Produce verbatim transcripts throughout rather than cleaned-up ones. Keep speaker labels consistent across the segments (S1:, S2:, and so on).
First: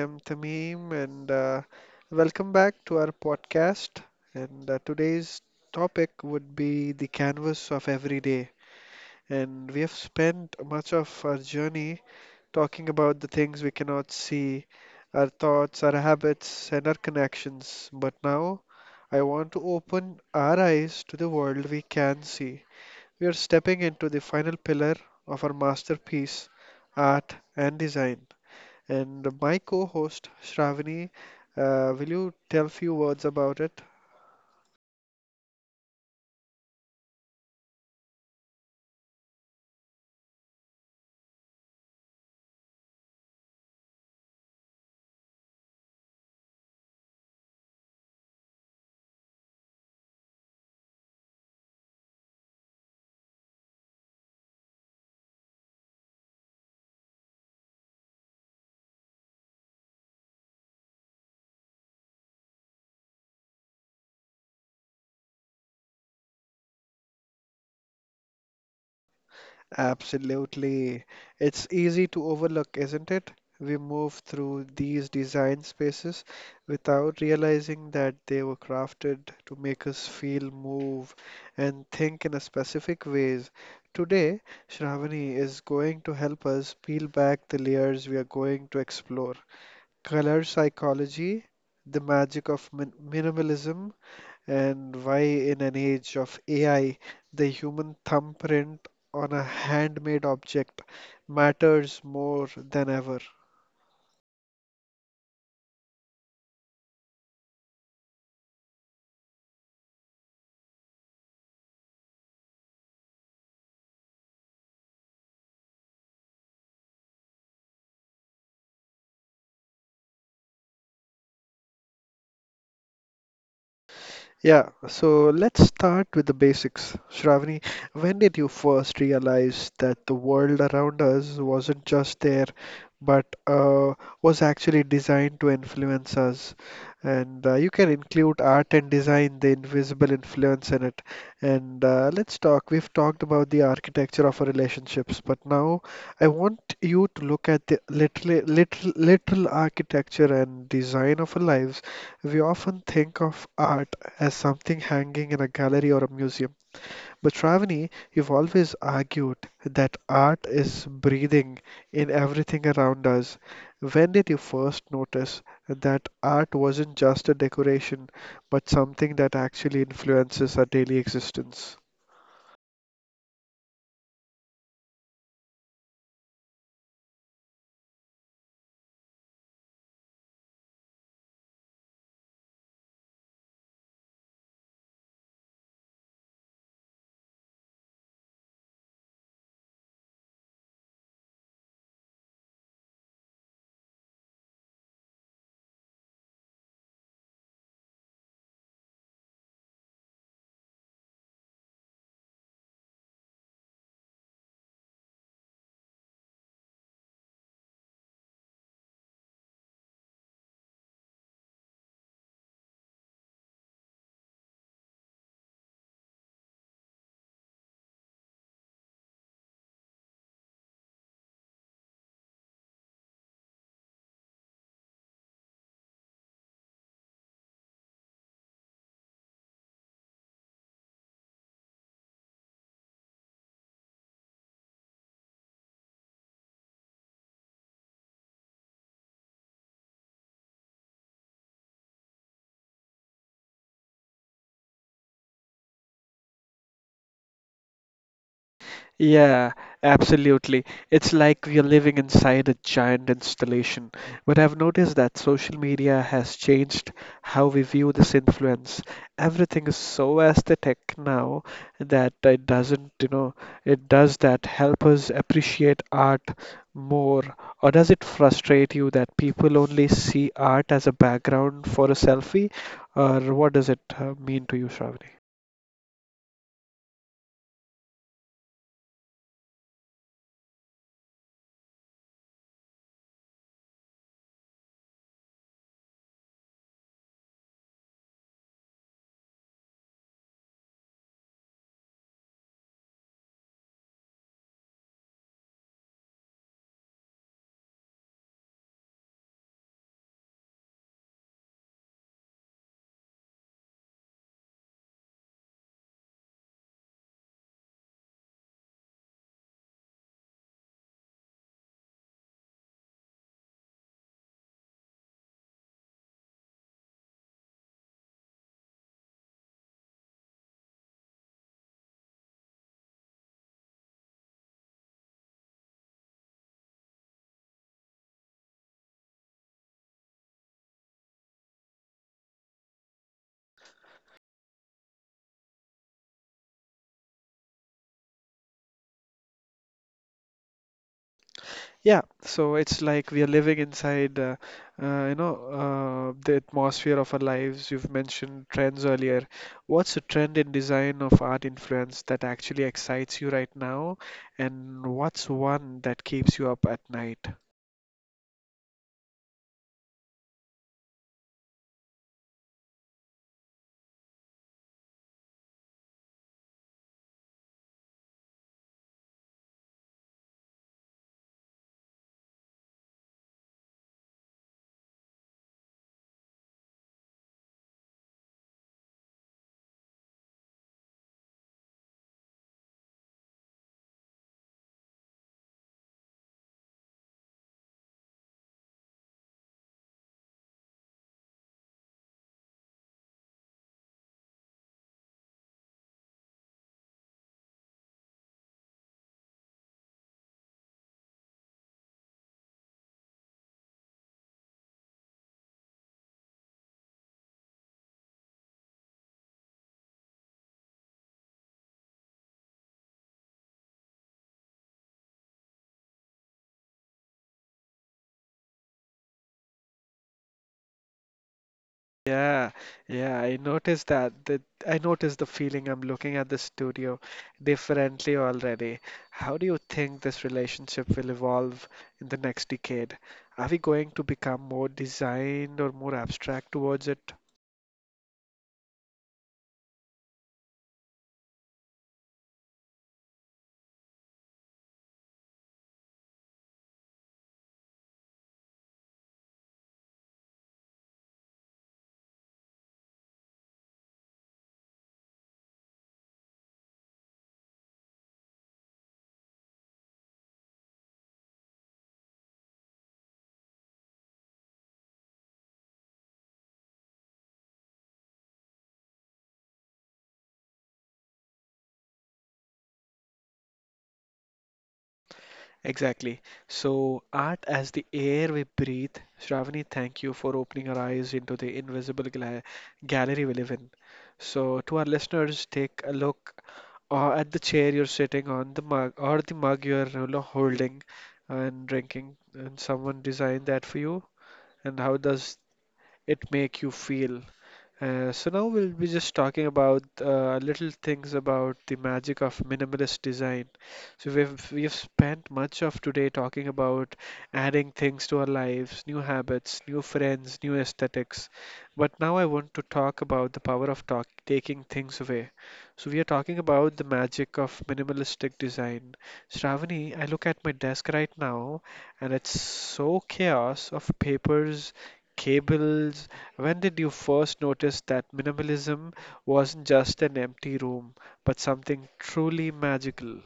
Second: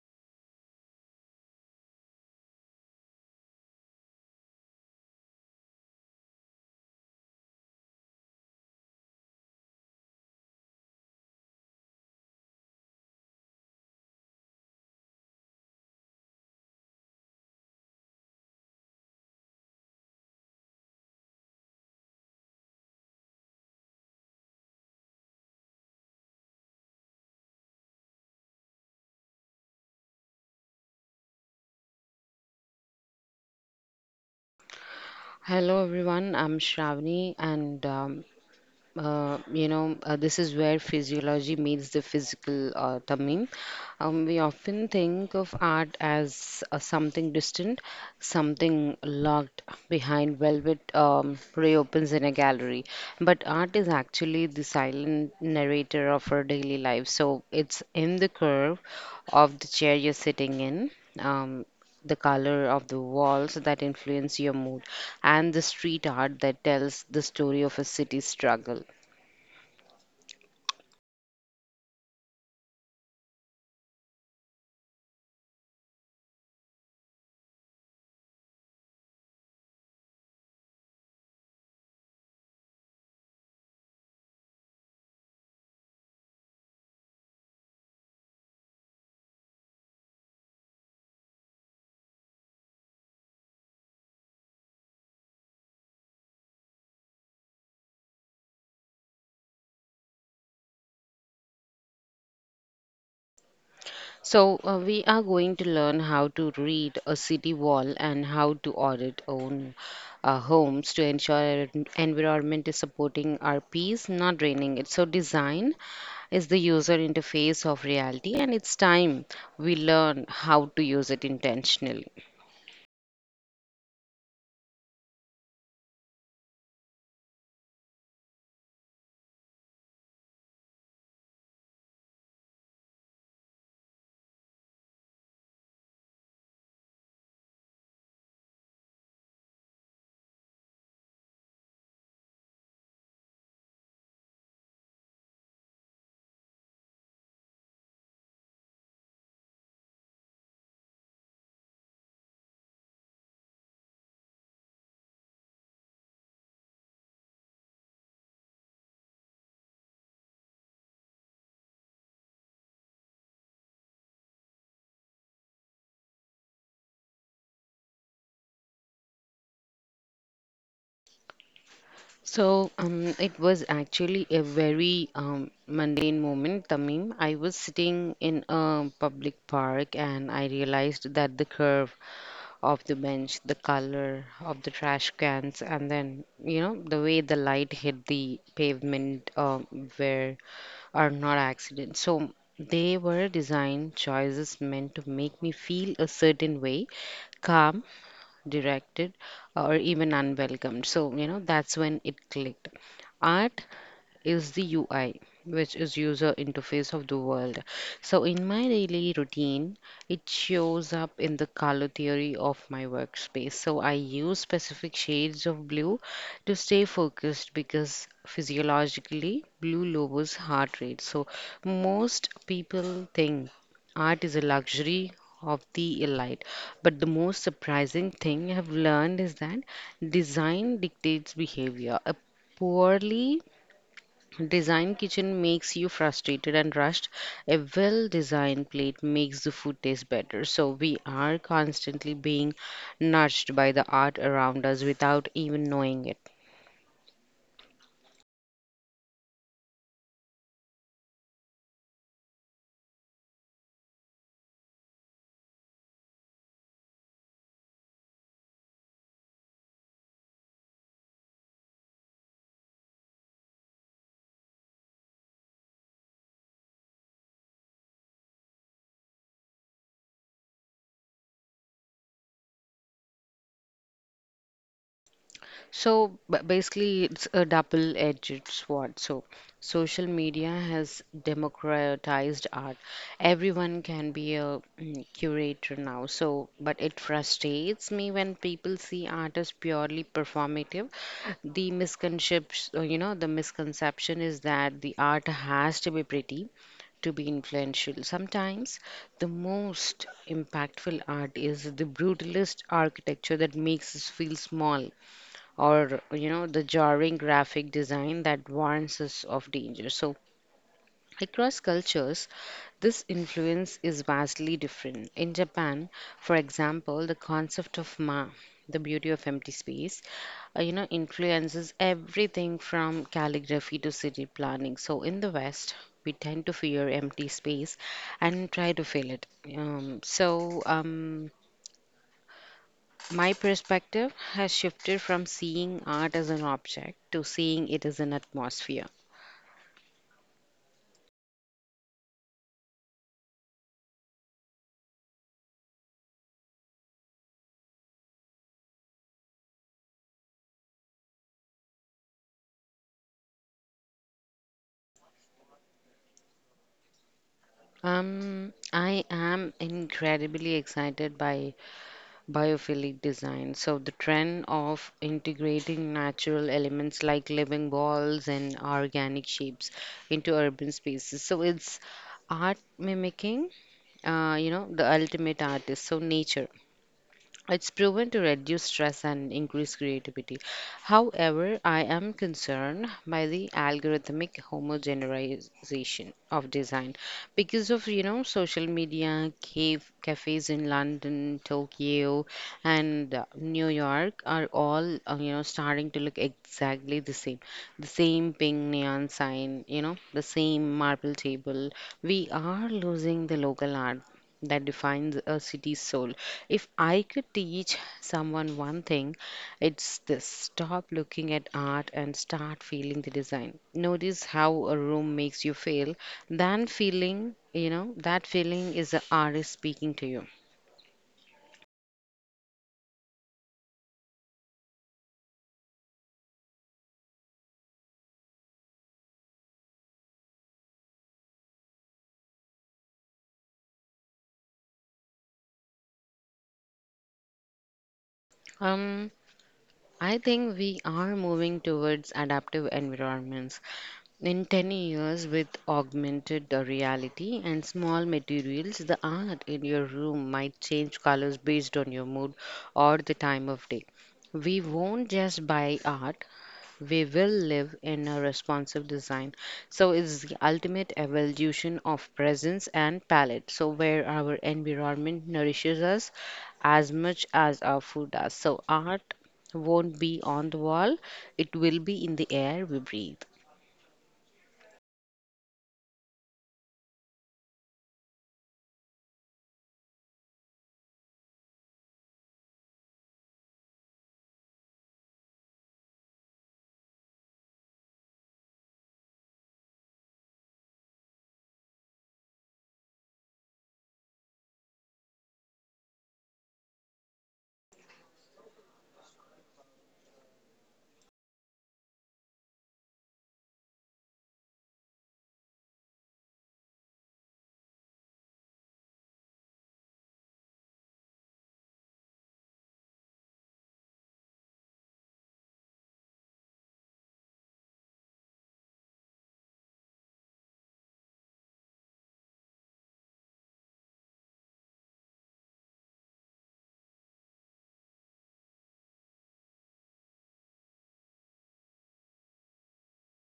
S1: am Tamim and uh, welcome back to our podcast. And uh, today's topic would be the canvas of every day. And we have spent much of our journey talking about the things we cannot see, our thoughts, our habits, and our connections. But now I want to open our eyes to the world we can see. We are stepping into the final pillar of our masterpiece, art and design. And my co-host, Shravani, uh, will you tell few words about it?
S2: Hello everyone, I'm Shravani and um, uh, you know, uh, this is where physiology meets the physical, uh, Tamim. Um, we often think of art as uh, something distant, something locked behind velvet um, reopens in a gallery. But art is actually the silent narrator of our daily life. So it's in the curve of the chair you're sitting in. Um, the color of the walls that influence your mood and the street art that tells the story of a city's struggle.
S1: Absolutely. It's easy to overlook, isn't it? We move through these design spaces without realizing that they were crafted to make us feel, move, and think in a specific ways. Today, Shravani is going to help us peel back the layers we are going to explore. Color psychology, the magic of min minimalism, and why, in an age of A I, the human thumbprint on a handmade object matters more than ever.
S2: So, uh, we are going to learn how to read a city wall and how to audit own uh, homes to ensure our en- environment is supporting our peace, not draining it. So, design is the user interface of reality, and it's time we learn how to use it intentionally.
S1: Yeah, so let's start with the basics. Shravani, when did you first realize that the world around us wasn't just there, but uh, was actually designed to influence us? And uh, you can include art and design, the invisible influence in it. And uh, let's talk. We've talked about the architecture of our relationships, but now I want you to look at the literal, literal, literal architecture and design of our lives. We often think of art as something hanging in a gallery or a museum, but Shravani, you've always argued that art is breathing in everything around us. When did you first notice that art wasn't just a decoration, but something that actually influences our daily existence?
S2: So, um, it was actually a very um, mundane moment, Tamim. I was sitting in a public park and I realized that the curve of the bench, the color of the trash cans, and then, you know, the way the light hit the pavement uh, were are not accidents. So they were design choices meant to make me feel a certain way, calm, directed, or even unwelcomed. So, you know, that's when it clicked. Art is the U I, which is user interface of the world. So in my daily routine, it shows up in the color theory of my workspace. So I use specific shades of blue to stay focused because physiologically blue lowers heart rate. So most people think art is a luxury of the elite. But the most surprising thing I have learned is that design dictates behavior. A poorly design kitchen makes you frustrated and rushed. A well designed plate makes the food taste better. So we are constantly being nudged by the art around us without even knowing it.
S1: Yeah, absolutely. It's like we are living inside a giant installation. But I've noticed that social media has changed how we view this influence. Everything is so aesthetic now that it doesn't, you know, it does that help us appreciate art more? Or does it frustrate you that people only see art as a background for a selfie? Or what does it uh, mean to you, Shravani?
S2: So ba- basically, it's a double-edged sword. So social media has democratized art. Everyone can be a mm, curator now. So, but it frustrates me when people see art as purely performative. The misconception, uh, you know, the misconception is that the art has to be pretty to be influential. Sometimes the most impactful art is the brutalist architecture that makes us feel small, or you know, the jarring graphic design that warns us of danger. So across cultures this influence is vastly different. In Japan, for example, the concept of ma, the beauty of empty space, uh, you know, influences everything from calligraphy to city planning. So in the west we tend to fear empty space and try to fill it. um, so um, My perspective has shifted from seeing art as an object to seeing it as an atmosphere.
S1: Yeah, so it's like we are living inside, uh, uh, you know, uh, the atmosphere of our lives. You've mentioned trends earlier. What's a trend in design of art influence that actually excites you right now, and what's one that keeps you up at night?
S2: Um, I am incredibly excited by biophilic design. So, the trend of integrating natural elements like living walls and organic shapes into urban spaces. So, it's art mimicking, uh, you know, the ultimate artist. So, nature. It's proven to reduce stress and increase creativity. However, I am concerned by the algorithmic homogenization of design because of you know social media, cave, cafes in London, Tokyo, and uh, New York are all uh, you know starting to look exactly the same. The same pink neon sign, you know, the same marble table. We are losing the local art that defines a city's soul. If I could teach someone one thing, it's this: stop looking at art and start feeling the design. Notice how a room makes you feel. Then feeling, you know, that feeling is the artist speaking to you.
S1: Yeah, yeah, I noticed that. That I noticed the feeling. I'm looking at the studio differently already. How do you think this relationship will evolve in the next decade? Are we going to become more designed or more abstract towards it?
S2: Um, I think we are moving towards adaptive environments. In ten years, with augmented uh, reality and small materials, the art in your room might change colors based on your mood or the time of day. We won't just buy art, we will live in a responsive design. So, it's the ultimate evolution of presence and palette. So, where our environment nourishes us as much as our food does. So, art won't be on the wall, it will be in the air we breathe.
S1: Exactly. So, art as the air we breathe. Shravani, thank you for opening our eyes into the invisible gla gallery we live in. So, to our listeners, take a look or at the chair you're sitting on, the mug or the mug you're you know, holding and drinking, and someone designed that for you, and how does it make you feel? Uh, so now we'll be just talking about uh, little things about the magic of minimalist design. So we've we've spent much of today talking about adding things to our lives, new habits, new friends, new aesthetics. But now I want to talk about the power of talk taking things away. So we are talking about the magic of minimalistic design. Shravani, I look at my desk right now, and it's so chaos of papers, cables. When did you first notice that minimalism wasn't just an empty room, but something truly magical?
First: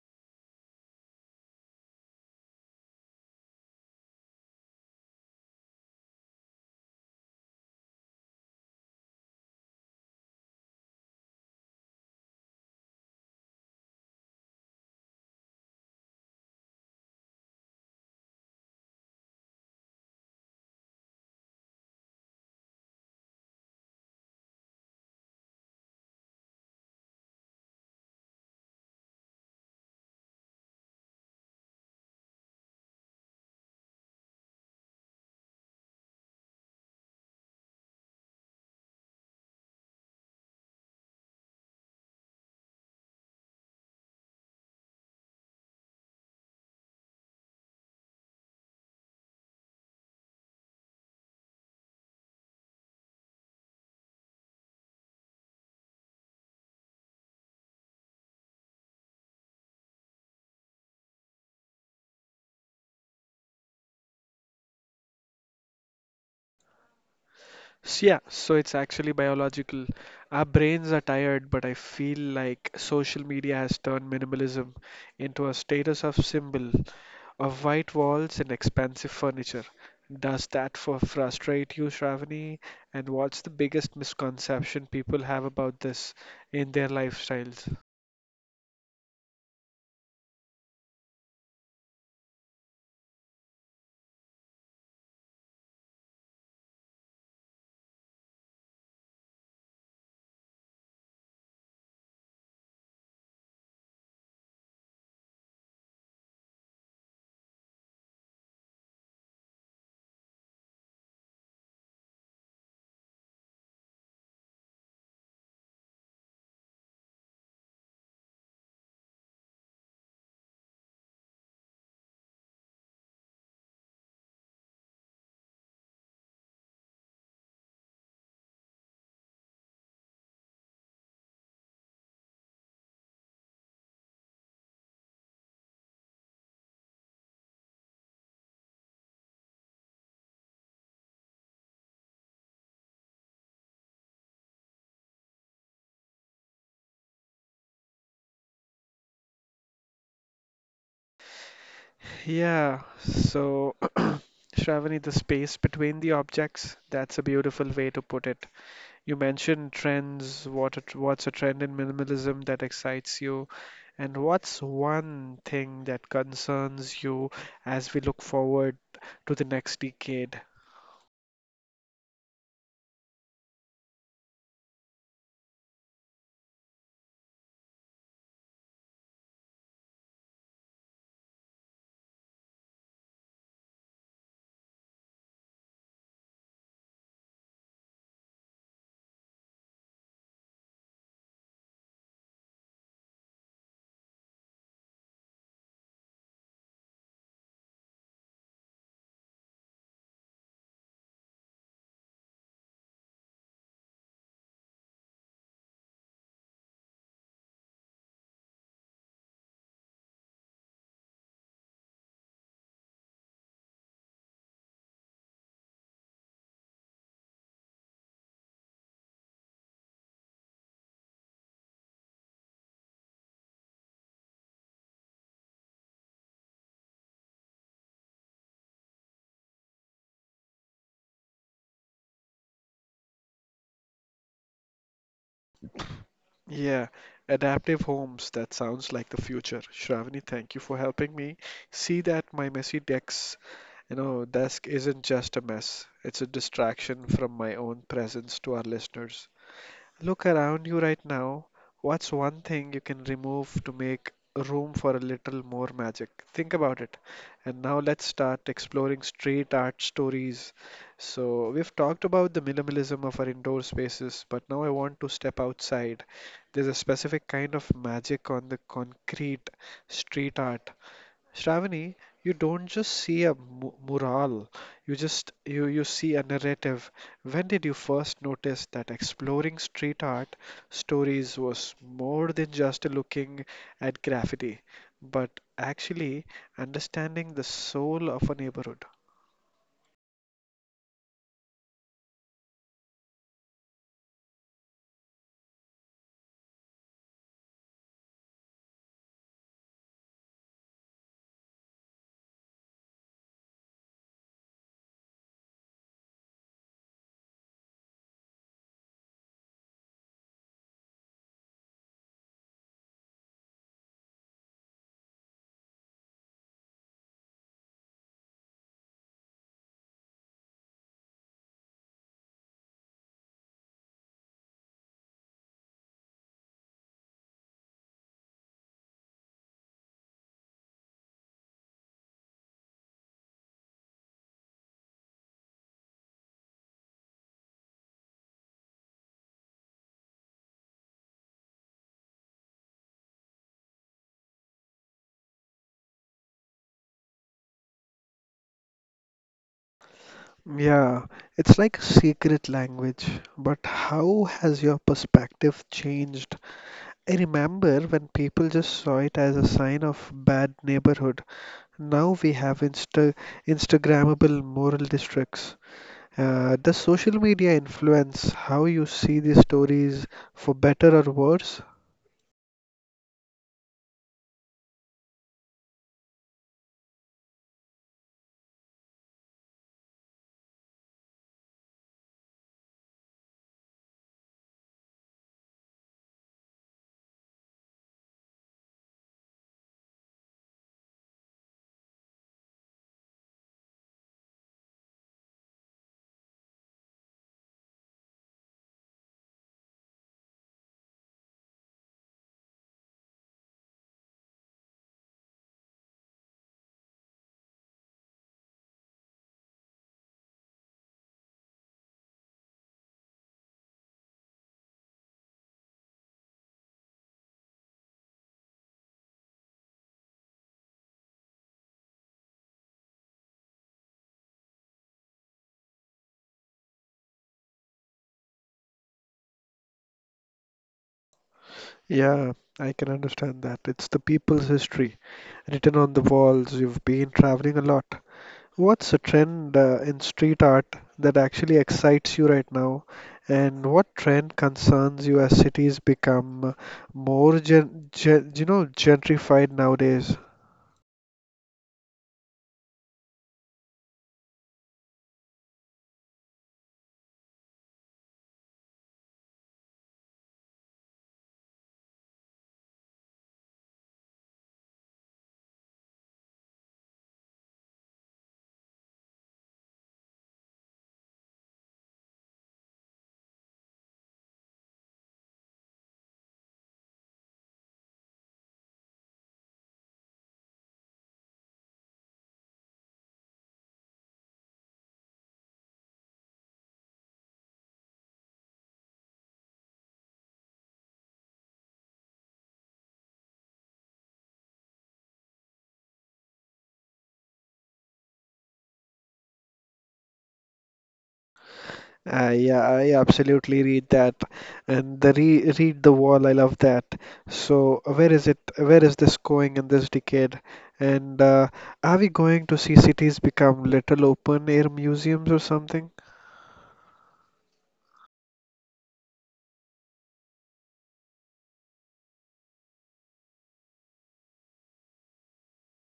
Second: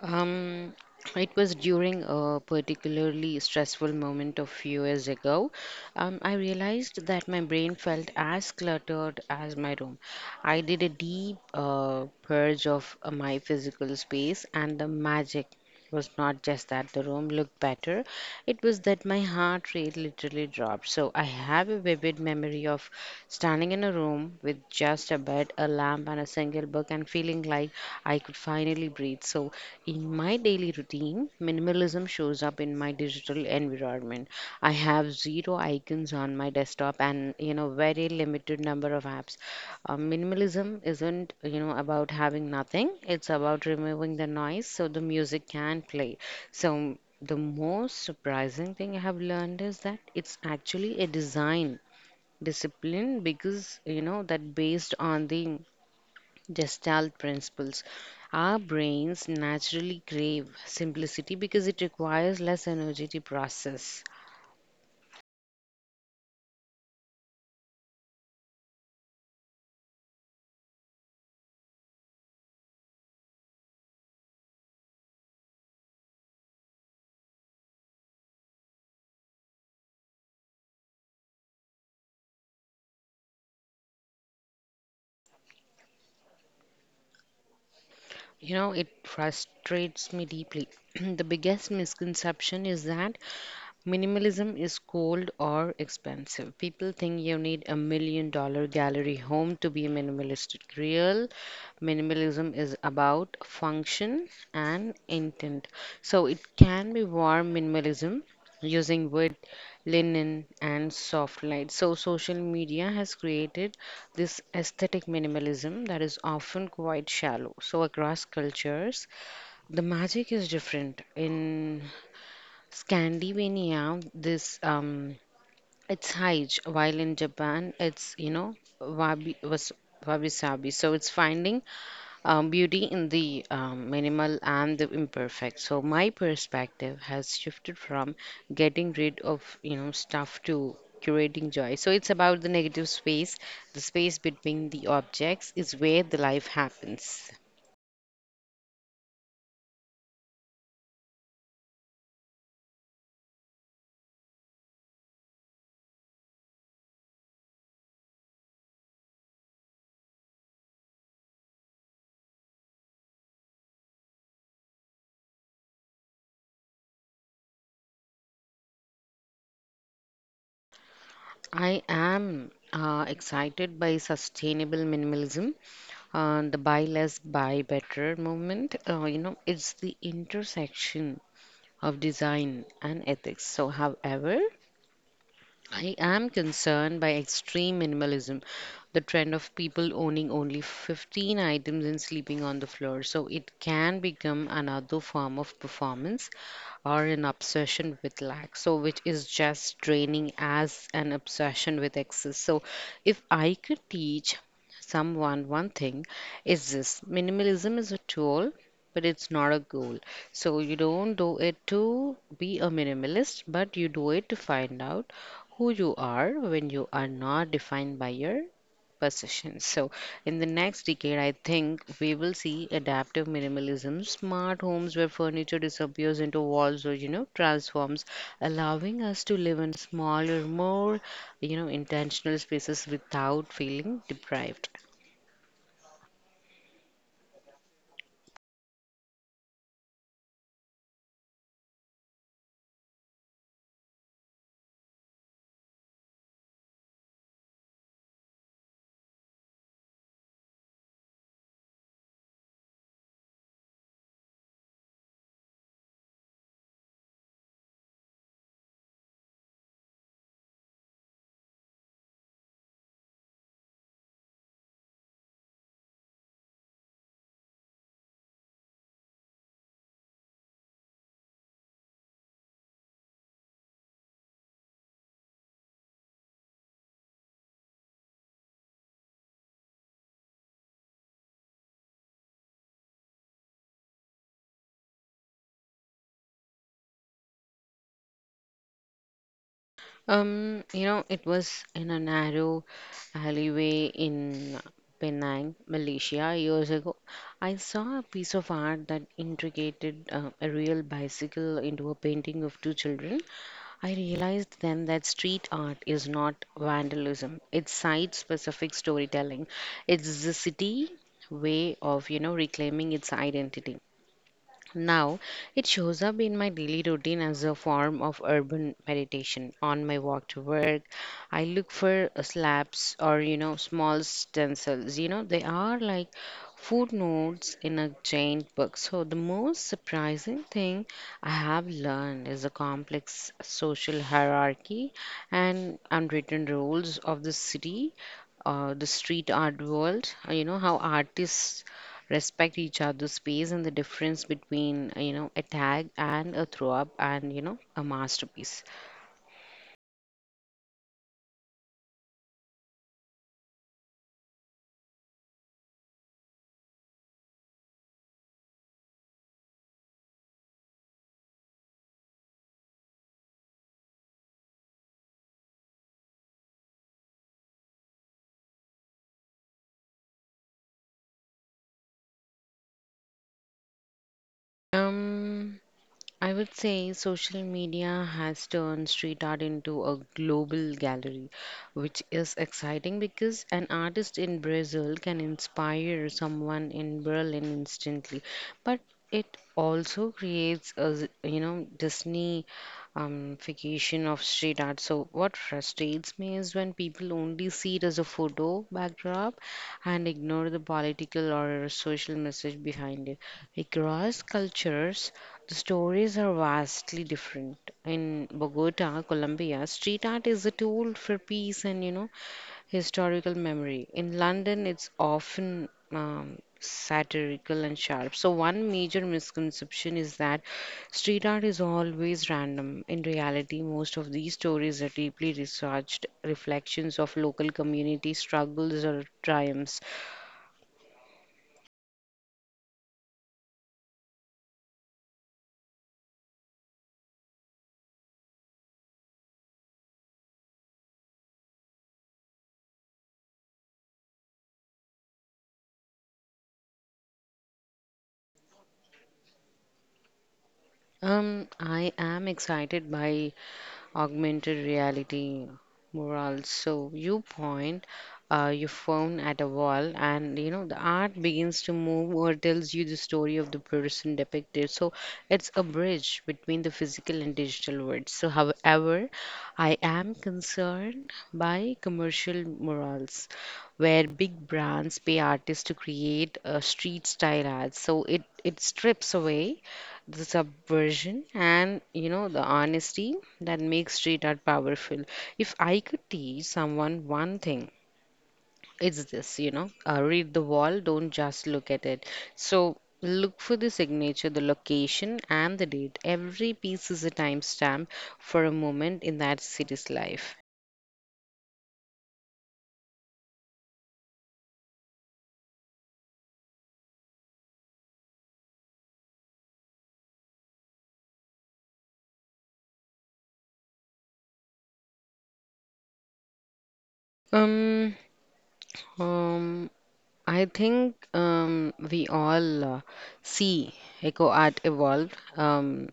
S2: Um, it was during a particularly stressful moment a few years ago. Um, I realized that my brain felt as cluttered as my room. I did a deep uh, purge of uh, my physical space, and the magic was not just that the room looked better, it was that my heart rate literally dropped. So I have a vivid memory of standing in a room with just a bed, a lamp, and a single book, and feeling like I could finally breathe. So in my daily routine, minimalism shows up in my digital environment. I have zero icons on my desktop and you know very limited number of apps. Uh, minimalism isn't you know about having nothing. It's about removing the noise so the music can play. So the most surprising thing I have learned is that it's actually a design discipline because you know that based on the Gestalt principles. Our brains naturally crave simplicity because it requires less energy to process.
S1: So yeah, so it's actually biological. Our brains are tired, but I feel like social media has turned minimalism into a status of symbol of white walls and expensive furniture. Does that for frustrate you, Shravani? And what's the biggest misconception people have about this in their lifestyles?
S2: You know, it frustrates me deeply. The biggest misconception is that minimalism is cold or expensive. People think you need a million dollar gallery home to be minimalistic. Real minimalism is about function and intent. So it can be warm minimalism using wood, linen, and soft light. So, social media has created this aesthetic minimalism that is often quite shallow. So, across cultures, the magic is different. In Scandinavia, this um, it's Haij, while in Japan, it's you know wabi was wabi sabi. So, it's finding um, beauty in the um, minimal and the imperfect. So my perspective has shifted from getting rid of you know stuff to curating joy. So it's about the negative space. The space between the objects is where the life happens.
S1: Yeah, so Shravani, the space between the objects, that's a beautiful way to put it. You mentioned trends, what a, tr- what's a trend in minimalism that excites you, and what's one thing that concerns you as we look forward to the next decade?
S2: I am uh, excited by sustainable minimalism, uh, the buy less, buy better movement. Uh, you know, it's the intersection of design and ethics. So, however, I am concerned by extreme minimalism, the trend of people owning only fifteen items and sleeping on the floor. So it can become another form of performance or an obsession with lack. So, which is just draining as an obsession with excess. So, if I could teach someone one thing, is this: minimalism is a tool. But it's not a goal. So you don't do it to be a minimalist, but you do it to find out who you are when you are not defined by your possessions. So, in the next decade, I think we will see adaptive minimalism, smart homes where furniture disappears into walls or you know transforms, allowing us to live in smaller, more you know intentional spaces without feeling deprived.
S1: Yeah, adaptive homes, that sounds like the future. Shravani, thank you for helping me see that my messy decks you know, desk isn't just a mess, it's a distraction from my own presence. To our listeners, look around you right now. What's one thing you can remove to make room for a little more magic? Think about it. And now let's start exploring street art stories. So, we've talked about the minimalism of our indoor spaces, but now I want to step outside. There's a specific kind of magic on the concrete street art. Shravani, you don't just see a mu- mural, you just you you see a narrative. When did you first notice that exploring street art stories was more than just looking at graffiti, but actually understanding the soul of a neighborhood?
S2: Um, you know, it was in a narrow alleyway in Penang, Malaysia, years ago. I saw a piece of art that integrated uh, a real bicycle into a painting of two children. I realized then that street art is not vandalism, it's site specific storytelling, it's the city way of, you know, reclaiming its identity. Now, it shows up in my daily routine as a form of urban meditation. On my walk to work, I look for uh, slabs or, you know, small stencils. You know, they are like footnotes in a giant book. So, the most surprising thing I have learned is the complex social hierarchy and unwritten rules of the city, uh, the street art world, uh, you know, how artists respect each other's space and the difference between you know a tag and a throw up and you know a masterpiece.
S1: Yeah, it's like a secret language. But how has your perspective changed? I remember when people just saw it as a sign of bad neighborhood. Now we have Insta Instagrammable moral districts. Uh, does social media influence how you see these stories for better or worse?
S2: um I would say social media has turned street art into a global gallery, which is exciting because an artist in Brazil can inspire someone in Berlin instantly. But it also creates a, z- you know, Disney um, fication of street art. So what frustrates me is when people only see it as a photo backdrop and ignore the political or social message behind it. Across cultures, the stories are vastly different. In Bogota, Colombia, street art is a tool for peace and, you know, historical memory. In London, it's often um, satirical and sharp. So, one major misconception is that street art is always random. In reality, most of these stories are deeply researched reflections of local community struggles or triumphs.
S1: Yeah, I can understand that. It's the people's history written on the walls. You've been traveling a lot. What's a trend uh, in street art that actually excites you right now? And what trend concerns you as cities become more gen gen you know gentrified nowadays?
S2: Um, I am excited by augmented reality murals. So you point uh, your phone at a wall, and you know the art begins to move or tells you the story of the person depicted. So it's a bridge between the physical and digital worlds. So, however, I am concerned by commercial murals where big brands pay artists to create a street style ads. So it, it strips away the subversion and you know the honesty that makes street art powerful. If i could teach someone one thing, it's this. You know uh, read the wall, don't just look at it. So look for the signature, the location and the date. Every piece is a timestamp for a moment in that city's life.
S1: Uh, yeah, I absolutely read that, and the re read the wall. I love that. So, uh, where is it? Where is this going in this decade? And uh, are we going to see cities become little open air museums or something?
S2: um, um, I think um, we all uh, see eco art evolve. Um,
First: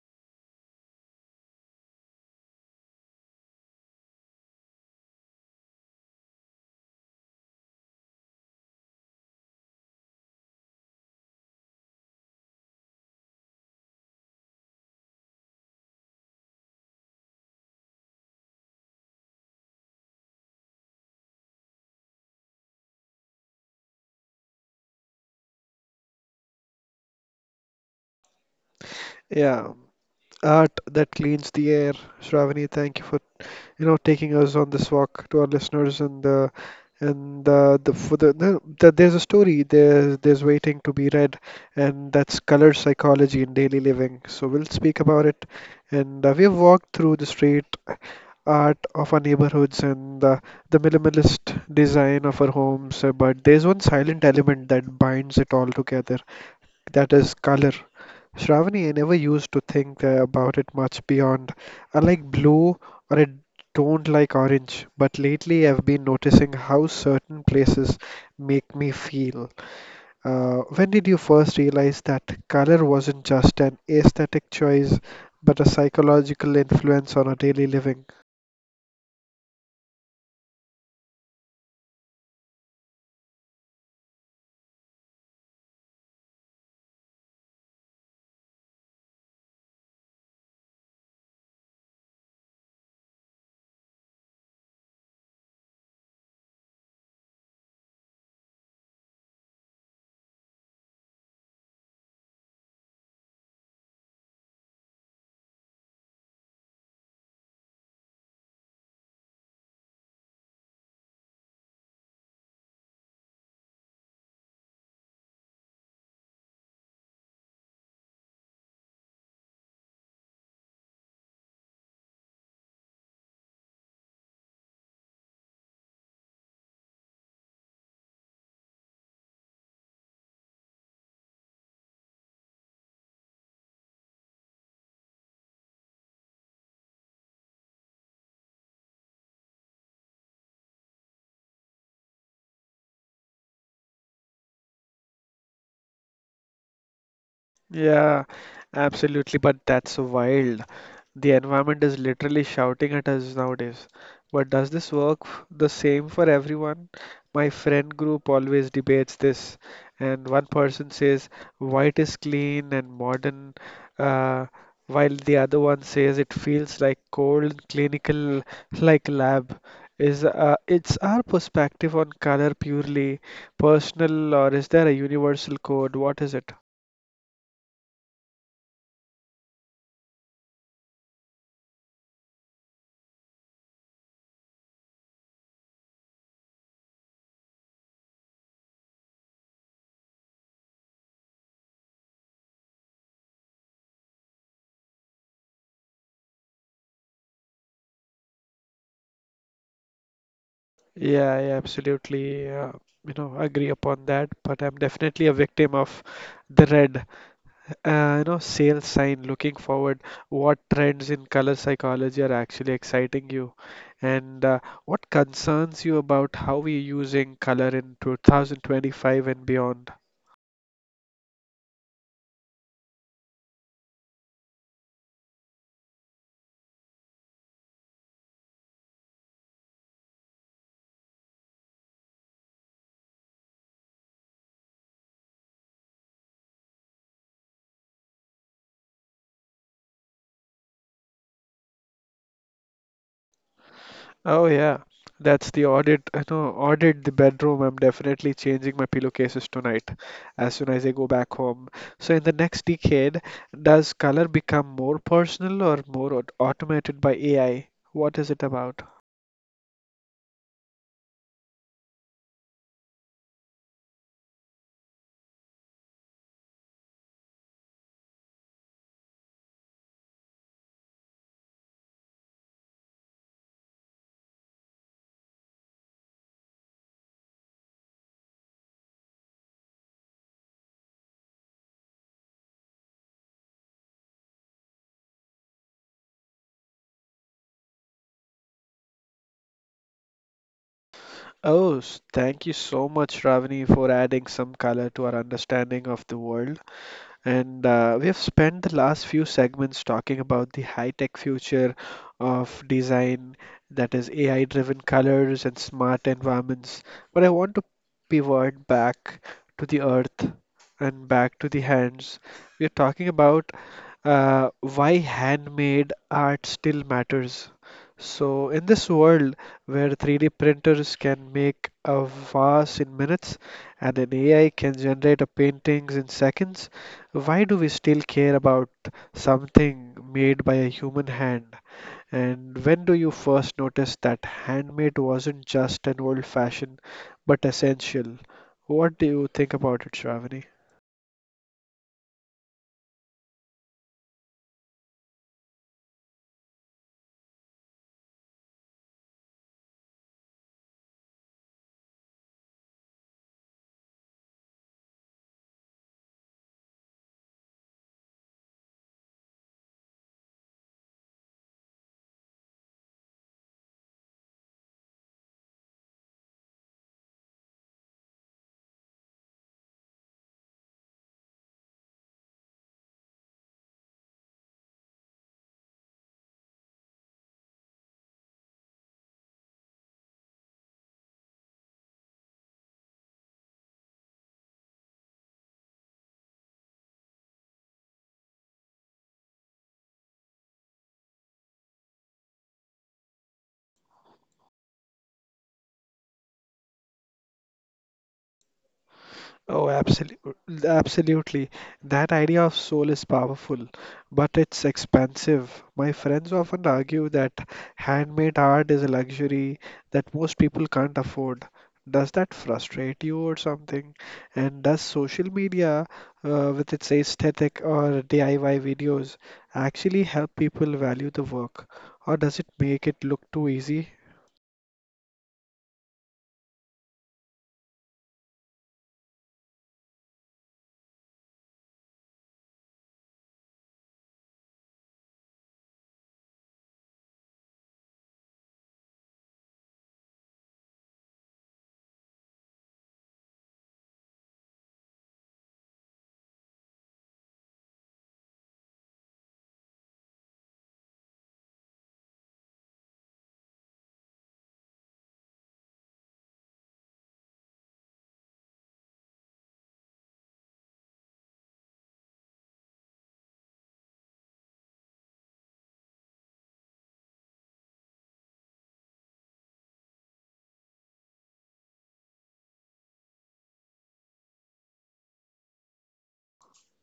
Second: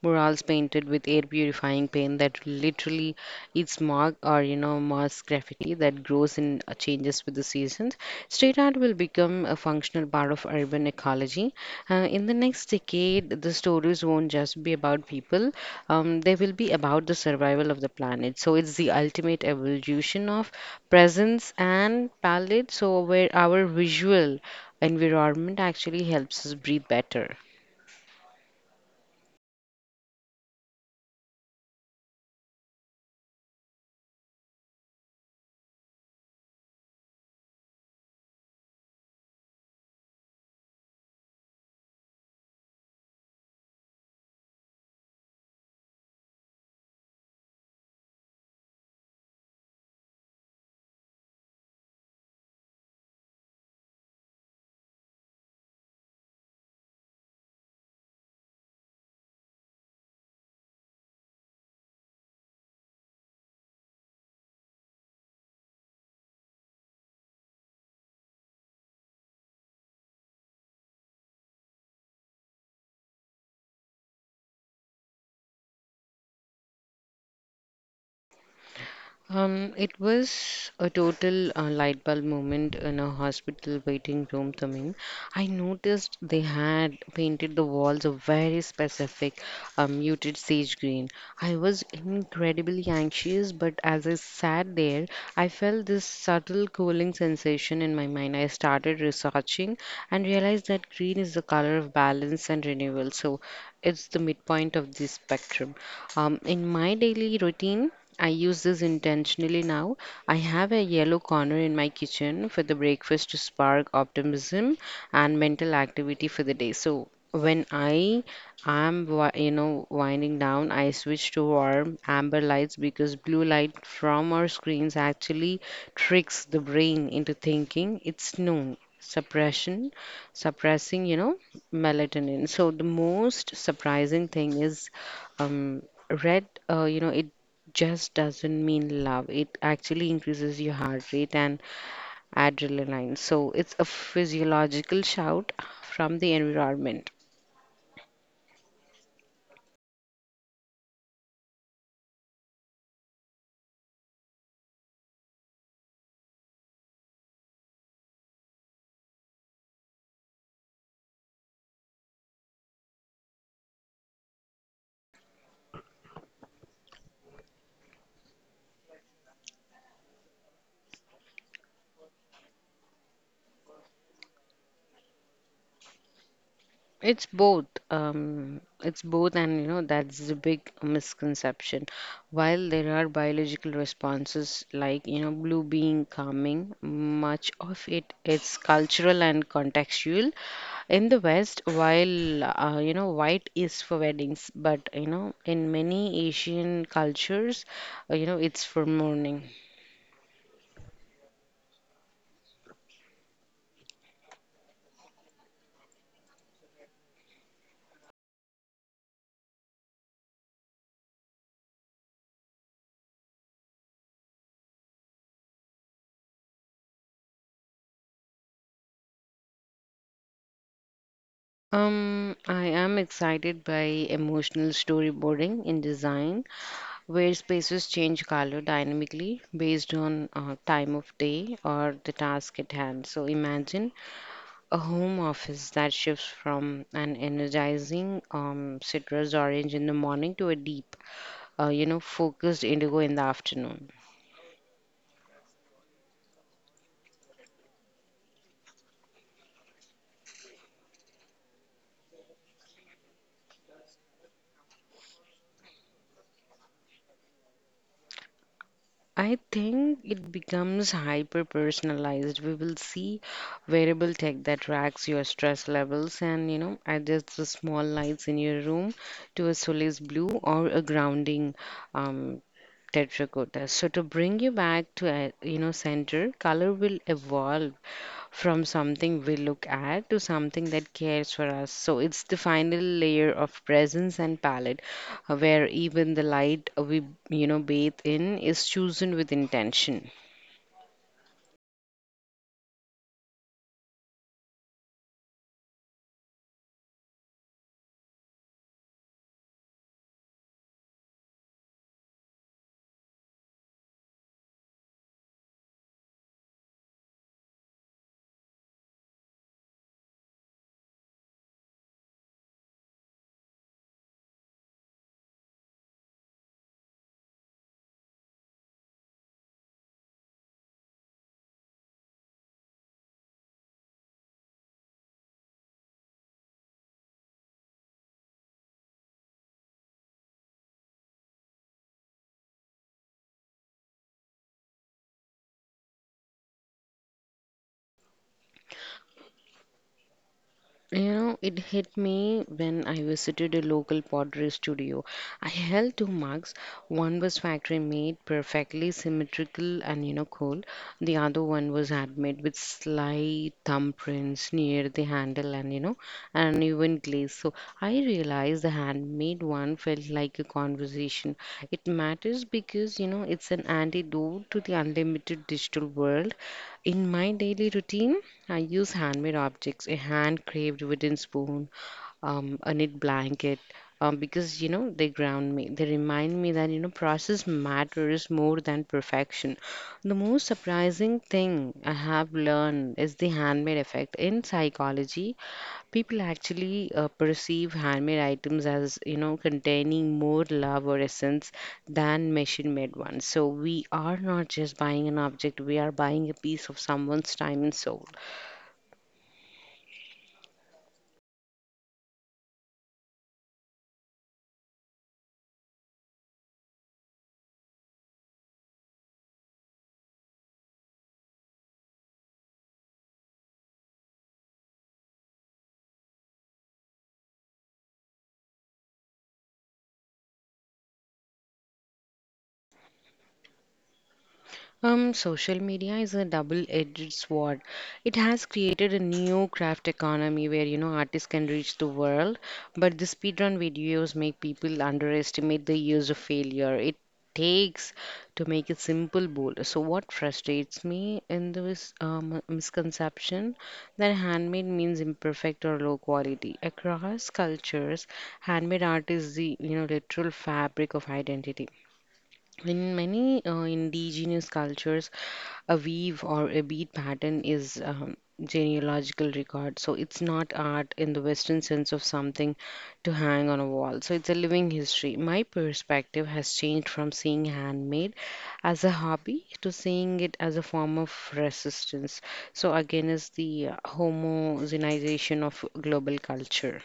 S2: Murals painted with air purifying paint that literally it's mark, or you know mass graffiti that grows and uh, changes with the seasons. Street art will become a functional part of urban ecology. Uh, in the next decade, the stories won't just be about people. Um, they will be about the survival of the planet. So it's the ultimate evolution of presence and palette, so where our visual environment actually helps us breathe better.
S1: Yeah, art that cleans the air. Shravani, thank you for you know taking us on this walk. To our listeners, and the and the the for the, the, the there's a story, there's there's waiting to be read. And that's color psychology in daily living, so we'll speak about it. And uh, we've walked through the street art of our neighborhoods and uh, the minimalist design of our homes, uh, but there's one silent element that binds it all together, that is color. Shravani, I never used to think uh, about it much beyond. I like blue or I don't like orange, but lately I've been noticing how certain places make me feel. Uh, when did you first realize that color wasn't just an aesthetic choice, but a psychological influence on our daily living?
S2: Um, it was a total uh, light bulb moment in a hospital waiting room, Tamim. I noticed they had painted the walls a very specific um, muted sage green. I was incredibly anxious, but as I sat there, I felt this subtle cooling sensation in my mind. I started researching and realized that green is the color of balance and renewal, so it's the midpoint of this spectrum. Um, in my daily routine, I use this intentionally now. I have a yellow corner in my kitchen for the breakfast to spark optimism and mental activity for the day. So when I am, wi- you know, winding down, I switch to warm amber lights because blue light from our screens actually tricks the brain into thinking it's noon. Suppression, suppressing, you know, melatonin. So the most surprising thing is um, red. Uh, you know, it just doesn't mean love. It actually increases your heart rate and adrenaline. So it's a physiological shout from the environment.
S1: Yeah, absolutely. But that's wild. The environment is literally shouting at us nowadays. But does this work f- the same for everyone? My friend group always debates this, and one person says white is clean and modern, uh, while the other one says it feels like cold, clinical, like lab. Is uh, it's our perspective on color purely personal, or is there a universal code? What is it?
S2: It's both. Um, it's both, and you know, that's the big misconception. While there are biological responses like, you know, blue being calming, much of it is cultural and contextual. In the West, while, uh, you know, white is for weddings, but, you know, in many Asian cultures, uh, you know, it's for mourning.
S1: Yeah, I absolutely, uh, you know, agree upon that. But I'm definitely a victim of the red, uh, you know, sales sign looking forward. What trends in color psychology are actually exciting you, and uh, what concerns you about how we're using color in two thousand twenty-five and beyond?
S2: Um, I am excited by emotional storyboarding in design where spaces change color dynamically based on uh, time of day or the task at hand. So imagine a home office that shifts from an energizing um, citrus orange in the morning to a deep, uh, you know, focused indigo in the afternoon.
S1: Oh yeah, that's the audit. I know, audit the bedroom. I'm definitely changing my pillowcases tonight as soon as I go back home. So in the next decade, does color become more personal or more aut- automated by A I? What is it about?
S2: I think it becomes hyper personalized. We will see wearable tech that tracks your stress levels and, you know, adjusts the small lights in your room to a solace blue or a grounding um, tetracotta. So to bring you back to, uh, you know, center, color will evolve from something we look at to something that cares for us. So it's the final layer of presence and palette where even the light we, you know, bathe in is chosen with intention.
S1: Oh, s- thank you so much, Ravani, for adding some color to our understanding of the world. And uh, we have spent the last few segments talking about the high-tech future of design, that is A I-driven colors and smart environments. But I want to pivot back to the earth and back to the hands. We are talking about uh, why handmade art still matters. So, in this world where three D printers can make a vase in minutes and an A I can generate a paintings in seconds, why do we still care about something made by a human hand? And when do you first notice that handmade wasn't just an old fashioned, but essential? What do you think about it, Shravani?
S2: You know, it hit me when I visited a local pottery studio. I held two mugs. One was factory made, perfectly symmetrical and you know cool. The other one was handmade with slight thumbprints near the handle and you know an uneven glaze. So I realized the handmade one felt like a conversation. It matters because you know it's an antidote to the unlimited digital world. In my daily routine, I use handmade objects, a hand carved wooden spoon, um, a knit blanket, um, because you know they ground me. They remind me that you know process matters more than perfection. The most surprising thing I have learned is the handmade effect in psychology. People actually uh, perceive handmade items as you know containing more love or essence than machine made ones. So we are not just buying an object, we are buying a piece of someone's time and soul.
S1: Oh, absolutely, absolutely. That idea of soul is powerful, but it's expensive. My friends often argue that handmade art is a luxury that most people can't afford. Does that frustrate you or something? And does social media, uh, with its aesthetic or D I Y videos, actually help people value the work, or does it make it look too easy?
S2: Um, social media is a double-edged sword. It has created a new craft economy where you know artists can reach the world, but the speedrun videos make people underestimate the years of failure it takes to make a simple bowl. So what frustrates me in this um, misconception that handmade means imperfect or low quality. Across cultures, handmade art is the you know literal fabric of identity. In many uh, indigenous cultures, a weave or a bead pattern is um, genealogical record. So it's not art in the western sense of something to hang on a wall, so it's a living history. My perspective has changed from seeing handmade as a hobby to seeing it as a form of resistance, so again is the uh, homogenization of global culture.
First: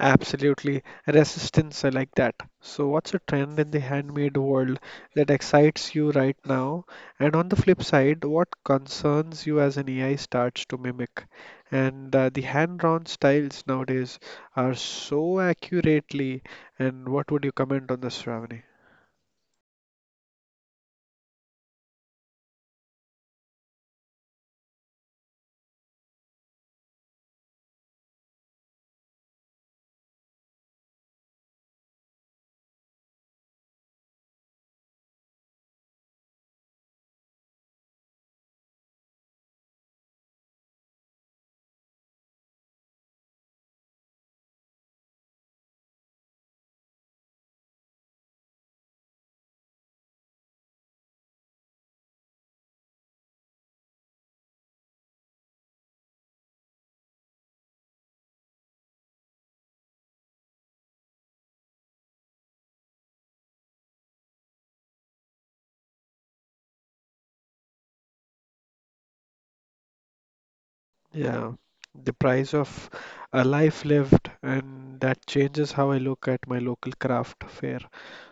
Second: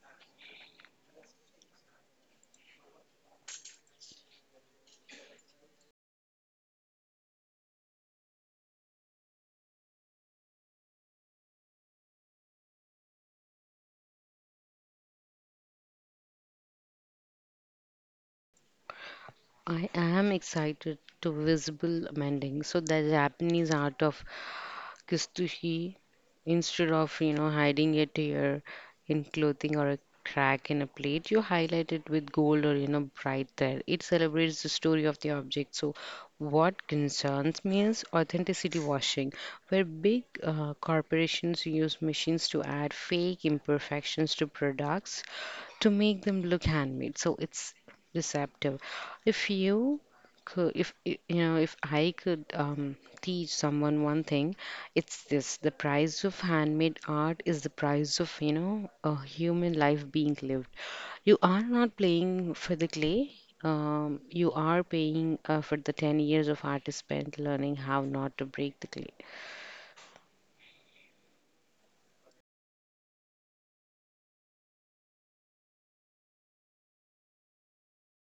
S1: Absolutely. Resistance, I like that. So, what's a trend in the handmade world that excites you right now? And on the flip side, what concerns you as an A I starts to mimic? And uh, the hand-drawn styles nowadays are so accurately. And what would you comment on this, Shravani?
S2: I am excited to visible mending. So the Japanese art of kissed he, instead of you know hiding a tear in clothing or a crack in a plate, you highlight it with gold or you know bright there. It celebrates the story of the object. So what concerns me is authenticity washing, where big uh, corporations use machines to add fake imperfections to products to make them look handmade. So it's deceptive. If you could if y- you know if I could um, teach someone one thing, it's this. The price of handmade art is the price of you know a human life being lived. You are not playing for the clay. Um, you are paying uh, for the ten years of artist spent learning how not to break the clay.
S1: Yeah, the price of a life lived, and that changes how I look at my local craft fair.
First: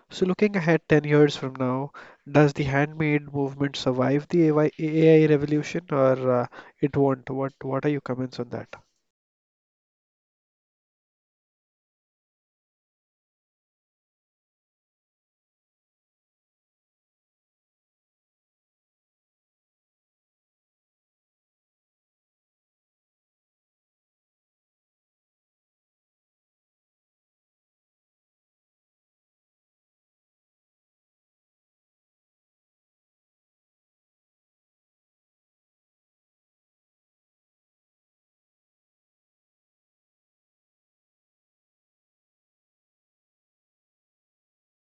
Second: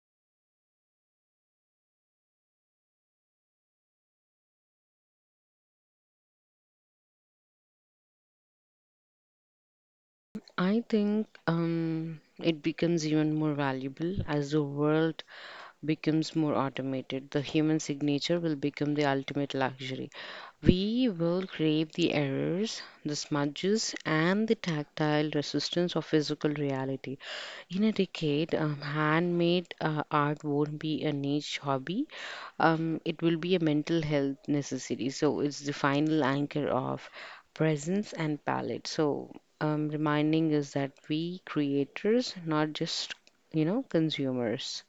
S1: So, looking ahead ten years from now, does the handmade movement survive the A I revolution, or uh, it won't? What, what are your comments on that?
S2: I think um, it becomes even more valuable as the world becomes more automated. The human signature will become the ultimate luxury. We will crave the errors, the smudges, and the tactile resistance of physical reality. In a decade, um, handmade uh, art won't be a niche hobby. Um, it will be a mental health necessity. So it's the final anchor of presence and palette. So um, reminding us that we creators, not just you know consumers.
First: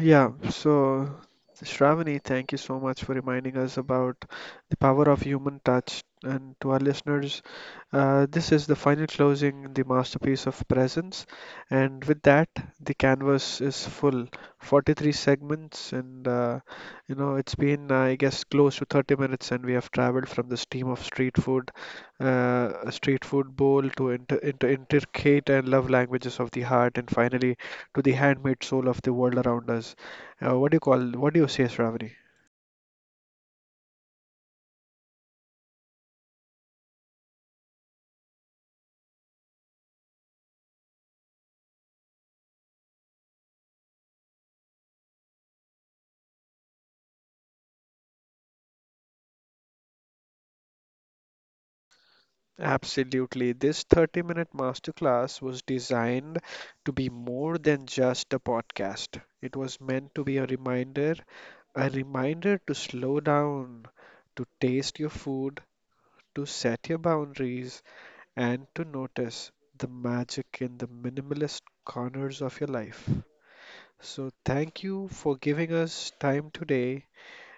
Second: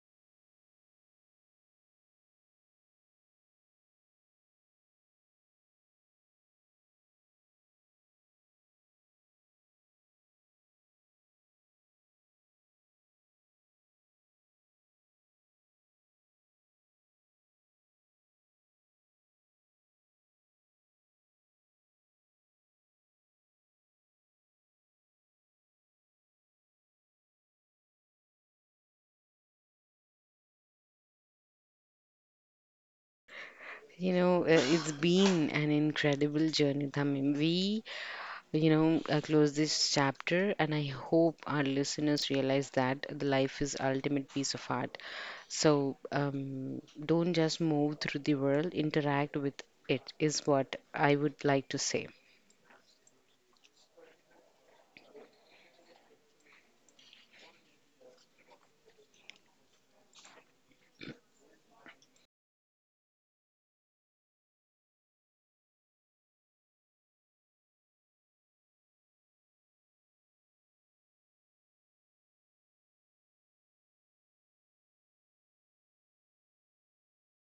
S1: Yeah, so Shravani, thank you so much for reminding us about the power of human touch. And to our listeners, uh, this is the final closing, the masterpiece of presence. And with that, the canvas is full. forty-three segments. And, uh, you know, it's been, I guess, close to thirty minutes, and we have traveled from the steam of street food, uh, a street food bowl, to inter inter intricate and love languages of the heart, and finally to the handmade soul of the world around us. Uh, what do you call? What do you say, Shravani?
S2: You know, uh, it's been an incredible journey, Tamim. We, you know, uh, close this chapter, and I hope our listeners realize that the life is ultimate piece of art. So um, don't just move through the world, interact with it is what I would like to say.
S1: Absolutely. This thirty-minute masterclass was designed to be more than just a podcast. It was meant to be a reminder, a reminder to slow down, to taste your food, to set your boundaries, and to notice the magic in the minimalist corners of your life. So, thank you for giving us time today.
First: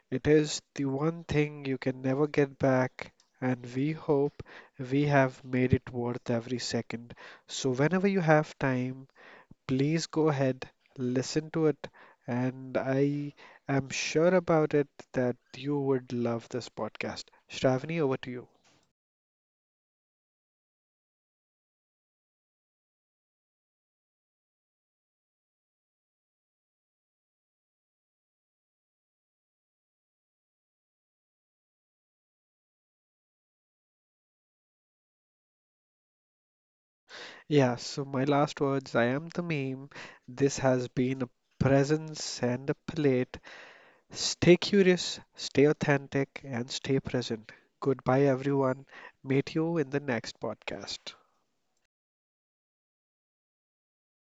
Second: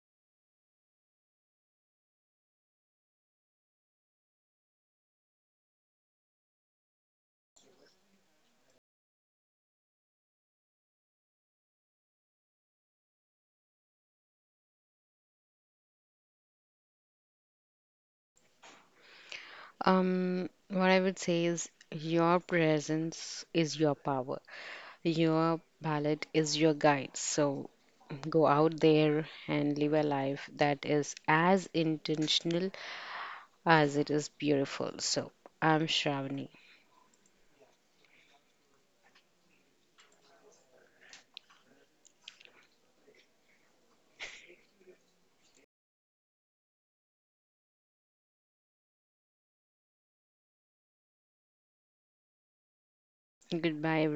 S1: It is the one thing you can never get back, and we hope we have made it worth every second. So, whenever you have time, please go ahead, listen to it, and I am sure about it that you would love this podcast. Shravani, over to you.
S2: Um, what I would say is your presence is your power. Your palette is your guide. So go out there and live a life that is as intentional as it is beautiful. So, I'm Shravani.
S1: Yeah, so my last words, I am the meme. This has been a presence and a plate. Stay curious, stay authentic, and stay present. Goodbye, everyone. Meet you in the next podcast.
S2: Goodbye,